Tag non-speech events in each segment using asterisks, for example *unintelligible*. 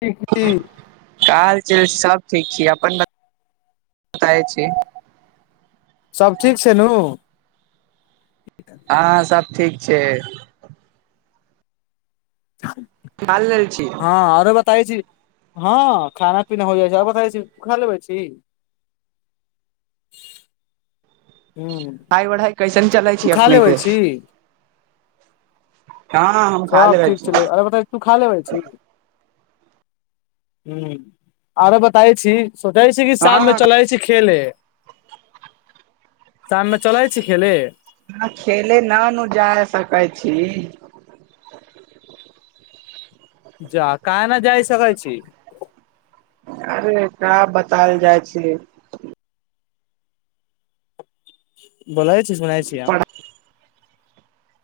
ठीक छी हाल चाल सब ठीक छी अपन बताबै छी सब ठीक छै नु अहां सब ठीक छय हं खाल लेल छी हँ आरो बताै छी हँ खाना पीना हो जाइ छै आर बताै छी खा लेबै छी हूँ पढ़ाइ वढ़ाई कैसेन चलै छी अपने के हम खा सब लेबे ठीक छी छलै और बताही सुखा लेबै छी ह आरो बताय छी सोचै छै कि शाम मे हँ चलै छै खेले शाम मे चलै छै खेले ह खेले न नु जा सकै छी जा काए ना जाइ सक छी अरे कऽ बतायल जाइ छी बोलैय छी सुनै छियै हम पढ़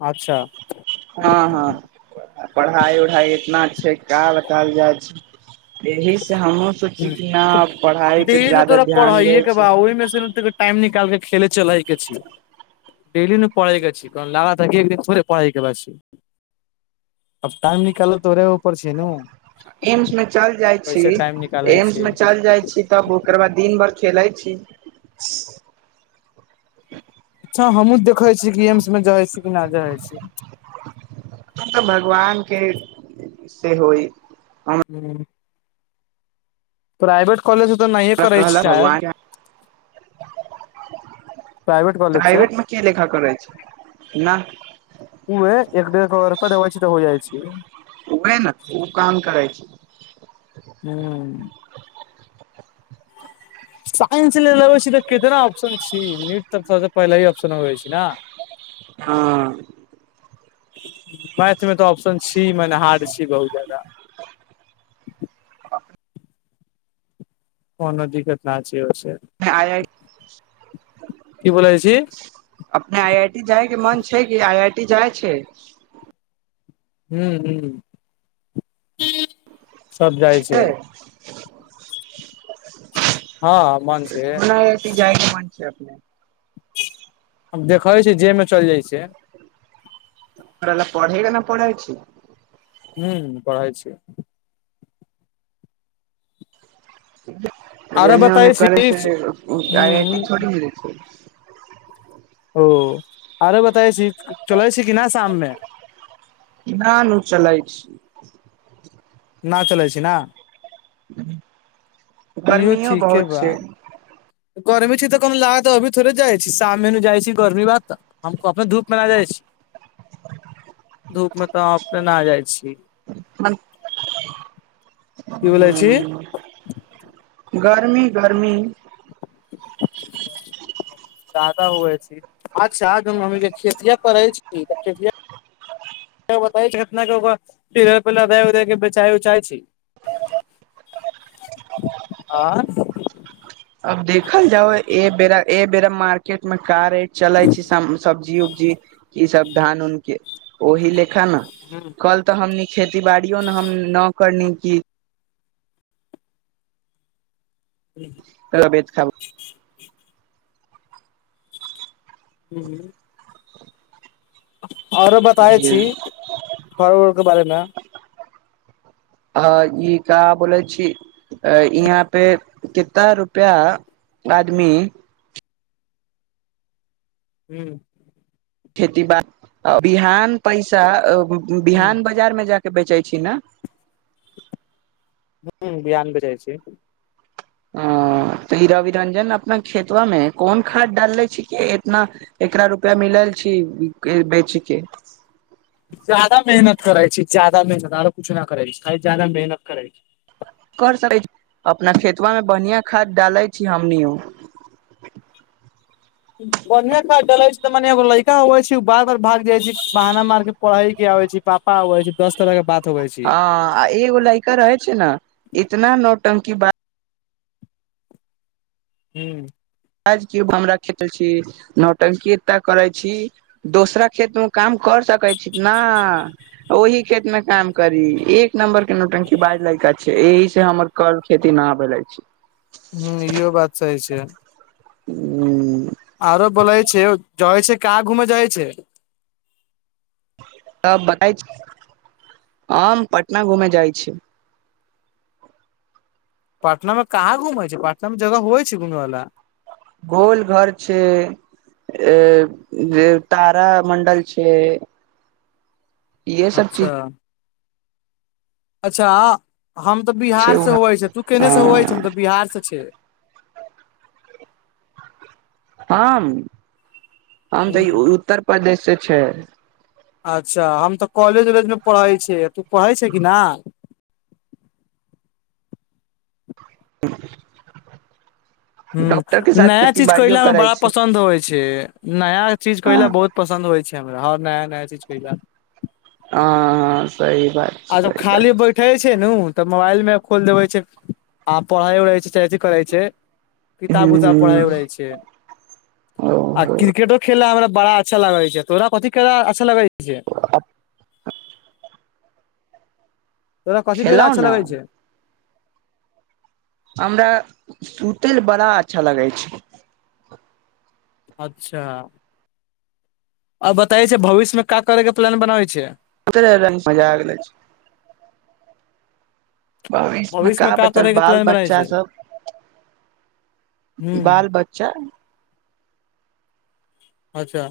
अच्छा हँ हँ पढ़ाई उढ़ाइ इतना छै का कायल जाइ छै एहि से हमु ह तऽ दे तऽ डैली तऽ तोरा ध्यान पढ़ाइए दै के छै बा ओहि मे टाइम निकाल के खेले चलए हके छी डेली ने पढ़ *unintelligible* इ गेल छी लागा की एकदिन छोड़ पढ़ाइ के बछि अब टाइम निकाल तोरेऽ उपर छै ने एम्स मे चल जाइ छी निकालै एम्स छै मे चल जाइ छी तब ओकर बाद दिन भर खेलै छी अच्छा हमु देखै छीयै कि एम्स मे जाइ छीयै कि नहि जाय छी हम तऽ भगवान के से होइ हू प्राइवेट कॉलज तऽ नहिए करै छै कहलक शायद भगवान प्राइवेट कॉलेज से प्राइवेट मे के लेखा करै छै ना उहे एक डेढ़ करोर दबइ छी तऽ हो जाइ छै उहे न ओ काम करै छै हू साइंस लैलबै छी तऽ कितना ऑप्शन छी नीट तऽ सबसे पहिले ऑप्शन होे छै न हँ मैथ मे तऽ ऑप्शन छी मने हार्ड छी बहुत ज्यादा कोनो दिक्कत नाई छी हो से *unintelligible* आय *unintelligible* *unintelligible* की बोलै छी अपने आई आई टी जाय के मन छै कि आई आइ टी जाइ छै हू हू सब जाइ छै हँ मन से ओना आईआईटी जायके मन छै अपने देखै छै जे मे चलि जाइ छै ओकरा लग पढ़ेला ने पढ़ै छि हू पढ़ई छी आरो एन्ने ओने बताै करै छी छै आई आइ टी हूँ थोड़ी मिलै छै ओ आरो बता छी चलै छी कि न शाम मे न नू चलाइ छी ना चलै छै ना इहो गर्मियो ठीके बहुत बा छै गर्मी छी तऽ कनो लाद तऽ अभी थोरे जाइ छी साम नु जाइ छी गर्मी बाद तऽ हमको अपन धूप मे न जाइ छी धूप मे तऽ अह अपने नहा जाइ छी की *unintelligible* ह्म बोलै छी *unintelligible* गर्मी गर्मी जादा हुए छै अच्छा, हमी खेतिया करै छी तऽ खे। *unintelligible* उ के बेचााय उचा छी *unintelligible* आँ? अब देखल जाउ ए बेरा मार मार्केटमे कार रेट चले छै, सब्जी उब्जी ई सभ धान उनके ओहि लेख न। हू। कल तऽ हमनी खेती बाड़ियो मे हम न करनी कि। ह। तबियात खराब। हूँ। आ ओरो बताै छी फरवर्डके बारेमे हँ, ई कऽ बोलै छी? अ, यहाँ पे कितना रुपआ आदमी? हू। खेती बी बिहान पैसा ह बिहान बाजारमे जाकऽ बेचै छी ने? हू, बिहान बेचइ छी। ह, तऽ ई रवि रंजन अपना खेतबामे कोन खाद डालले छिक इतना। एकरा रुपआ मिल छी बेचके जदा मेहनत करै छी, जादा मेहनत आरो कछु न करै छै, जदा मेहनत करै छी। कर सकै छी, अपना खेतबामे बढ़िया खाद डाले छी हमनि। बढिया खाद डलै छै, त मनेगो लड़का ह छै, भाग आर भाग जाइ छै बहाना मारके पढ़ै की आबै छी पापा आउ छै। दस तरहके बात होबै छै। ह आ एगो लैका रहे छै ने इतना नौटंकी बाज हू। हमरा खेत छी नौटंकी ए करै छी। दोसरा खेतमे काम कर सकै छी ने। ओहि खेतमे काम करी एक नम्बरके नोटंकी बाज लड़का छै, एहि से हमर। कल खेती न भेले छै। हू, इहो बात सही छै। हू। आरो बोलै छै, जाइ छै, कहाँ घूमे जाइ छै। त बता *unintelligible* हम पटना घूमे जाइ छी। पटनामे कहाँ घुमै छै, पटनामे जगह होइ छै, घूमै वाला गोलघर छै। अ जे तारा मंडल छै। इहे सब चीज अच्छा। अच्छा, हम तऽ छै बिहार से वहाँ। हवै छै, तू केने से हवै छै? हम तऽ बिहार से छै। हम, हम तऽ ह उत्तर प्रदेश से छै। अच्छा, हम तऽ कॉलेज उलेजमे पढ़ै छिय, तू पढ़े छै कि न? ह। हू, नया खेती चीज बाड़ियो कयला हमरा करै बड़ा छी पसन्द होइ छै। नया चीज कयला हँ बहुत। पसन्द होइ छै, हमरा आर नया नया चीज ख। हँ, हँ, सही बात। छै ओरब सही बात खाली बैठ उठे छै न तऽ मोबाइल मे खोल देबे छै आ पढ़ई उढ़ छैथ करै छय ह किताब उताब पढ़ै उ रहै छ आ ओहो क्रिकेटो खेला हमरा बड़ा अच्छा लागै छै तोरा कथी खेला अच्छा लगे छय तोरा कथि कहहिले खेलउ अच्छा ने लगै छय हमरा सुतय लऽ बड़ा अच्छा लगै छै अच्छा आ बताय छै भविष्य मे क करे के प्लान बनाबै छियै क मजा आगै भविष्य में क मे का बतल करे के बाल प्लान बनाबै बच्चा छै सब हूँ बाल ब च अच्छा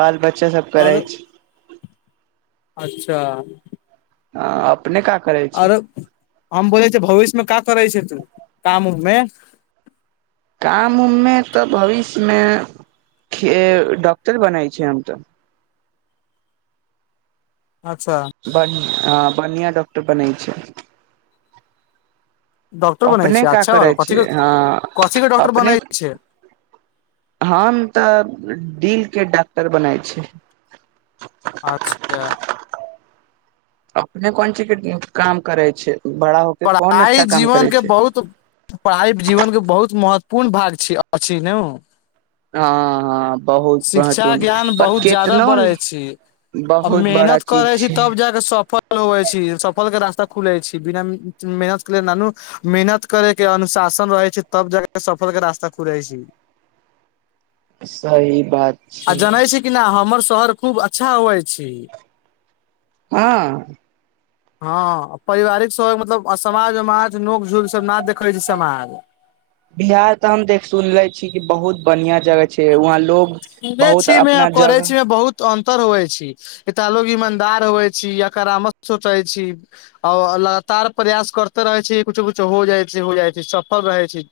बाल बच्चा सब करै आरो छ अच्छा हं अपने का करै छै आरो हम बोलै छ भविष्य में का करै छै तू काम उम मे काम उम में तऽ भविष्य में डॉक्टर बनै छै हम तऽ अच्छा बढ़ ह बढ़आँ डॉक्टर बनैत छै डॉक्टर बनै अपने छै का अच्छा करै वाला कथी छियै के हँ कथी के डॉक्टर अपने बनै छै हम तऽ डिल के डॉक्टर बनाय छय अच्छा अपने कोन चीज के काम करय छै बड़ा हो पढ़ाई जीवन के बहुत पढ़ाई जीवनके बहुत महत्वपूर्ण भाग छय अछि नेओ हँ हँ बहुत शिक्षा महत्वपूर्ण ज्ञान पर बहुत जादा केतनो बढ़ै छी आ बहुत बड़ा मेहनत करै चीज छी छै तब जाके सफल लऽ हो छै सफल के रास्ता खुले छै बिना मेहनत के लेल नानू मेहनत करे के अनुशासन रहे छै तब जाके सफर के रास्ता खुले छ्य सही बात आ जनै छै कि न हमर शहर खूब अच्छा होय छी हँ *inaudible* हँ पारिवारिक सब मतलब समाज उमाज नोक झोक सब ना देखै छै समाज बिहार तऽ हम देख सुनले की बहुत बढ़िया जगह छै वहाँ लोग सुनै बहुत छी मे आ अपना करै छी जगह मे बहुत अन्तर होबै छी एटा लोग ईमानदार होइ छी या करामश सोचै छी आओ लगातार प्रयास करते रहै छी कुछो कुछो हो जाय छी हो जाय छी सफल रहै छी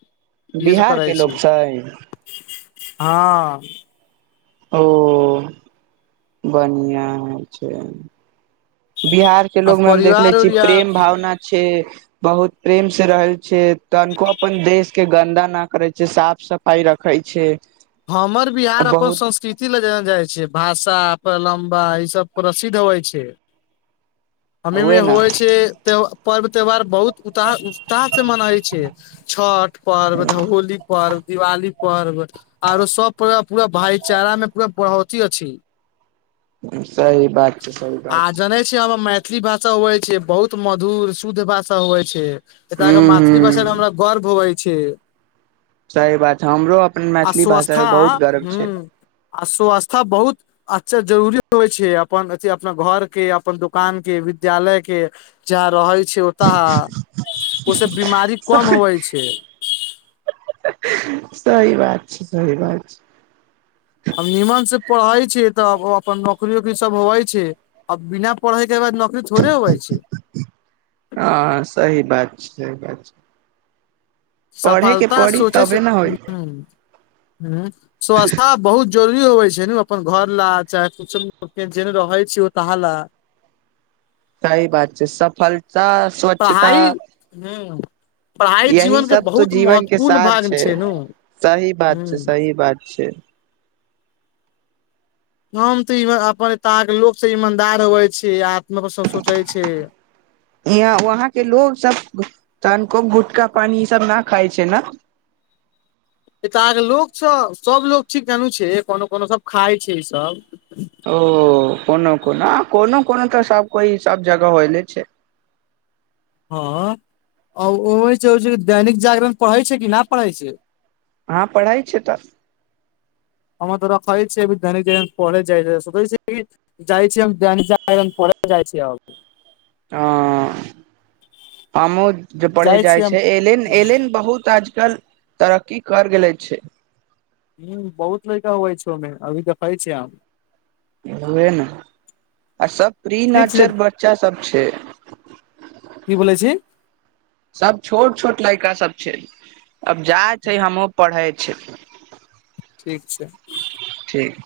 यस करै छी दइ हँ आओ बढ़ियां होय छै बिहार के आ लोग में हम देखले परिवार छी प्रेम उरिवार भावना छय बहुत प्रेम से रहल छै तनिको अपन देश के गन्दा न करे छै साफ सफ पाई रखै छ्य हमर बिहार अपन संस्कृति ल जे जाइ छय भाषा प्रलम्बा ई सब प्रसिद्ध होइ छै अमे उहे न होइ छै त पर्व त्यौहार बहुत उता उत्साह से मनाै छै छठ पर्व होली पर्व दिवाली पर्व आरो सब प पूरा भाईचारा में पूरा बढ़ौती अछि सही बात छै सही आ बात छै जनै मैथिली भाषा हुए छै बहुत मधुर शुद्ध भाषा हु छै एत के हूँ मैथिली भाषा में हूँ हमरा गर्व होबै छै सही बात हमरो अपन मैथिली भाषा पर बहुत गर्व छय आशु आस्था बहुत अच्छा जरूरी होइ छै अपन अथि अपना घर के अपन दुकान के विद्यालय के जहाँ रहै छै ओतह ओहिस बीमारी कम होवै छय सही बात छै सही बात छै हम नीमन से पढ़ै छी तऽ अपन नौकरी वौकरी सब होवै छै आब बिना पढ़य के बाद नौकरी थोड़े होवै छय हँ सही बात छै सही बात छय सफलता पड़ी सोचे से तबे ने होइ हं हं स्वस्थता बहुत जरूरी होवे छै ने अपन घर ला चाहे कुछो जे रहे छी तहा ला सही बात छै सफलता स्वच्छता पढ़ाई ह् पढ़ाई यही जीवनके सब तो बहुत जीवन के महत्वपूर्ण सार भागमे छै नु सही बात ह छय सही बात छय हम त अपन *unintelligible* त के लोक से ईमानदार होए छै आत्म पर सब सोचे छी यहाँ वहाँ के लोग सब तहन कोब गुटका पानि ई सब न खाइ छय ने ए त अहाँके लोक सब सब लोक ठीक जानू छै कोनो कोनो सब खाय छै ई सब ओ कोनो कोनो कोनो कोनो त सब कोई सब जगह होयले छै हँ ओमे दैनिक जागरण पढ़ै छै कि नहि पढ़ै छय हँ पढ़ए छै तऽ हममे तोरा खइ छै *unintelligible* धनी ज पलेइ छै श कहै छय जाइ छी हम जन पे पढ़े जाइ छी अब आ आमो जे पढ़े जाइ छी हम छै एलन एलेन बहुत आजकल तरक्की कर गेले छय ह बहुत लड़का होइ छै ओहि मे अभी देखै छी हम उहे ने सब प्री ठीक छै नेचर बच्चा सब छै की बोलै छी सब छोट छोट लड़का सब छै अब जाइ छै हमो पढ़ै छै ठीक छै ठीक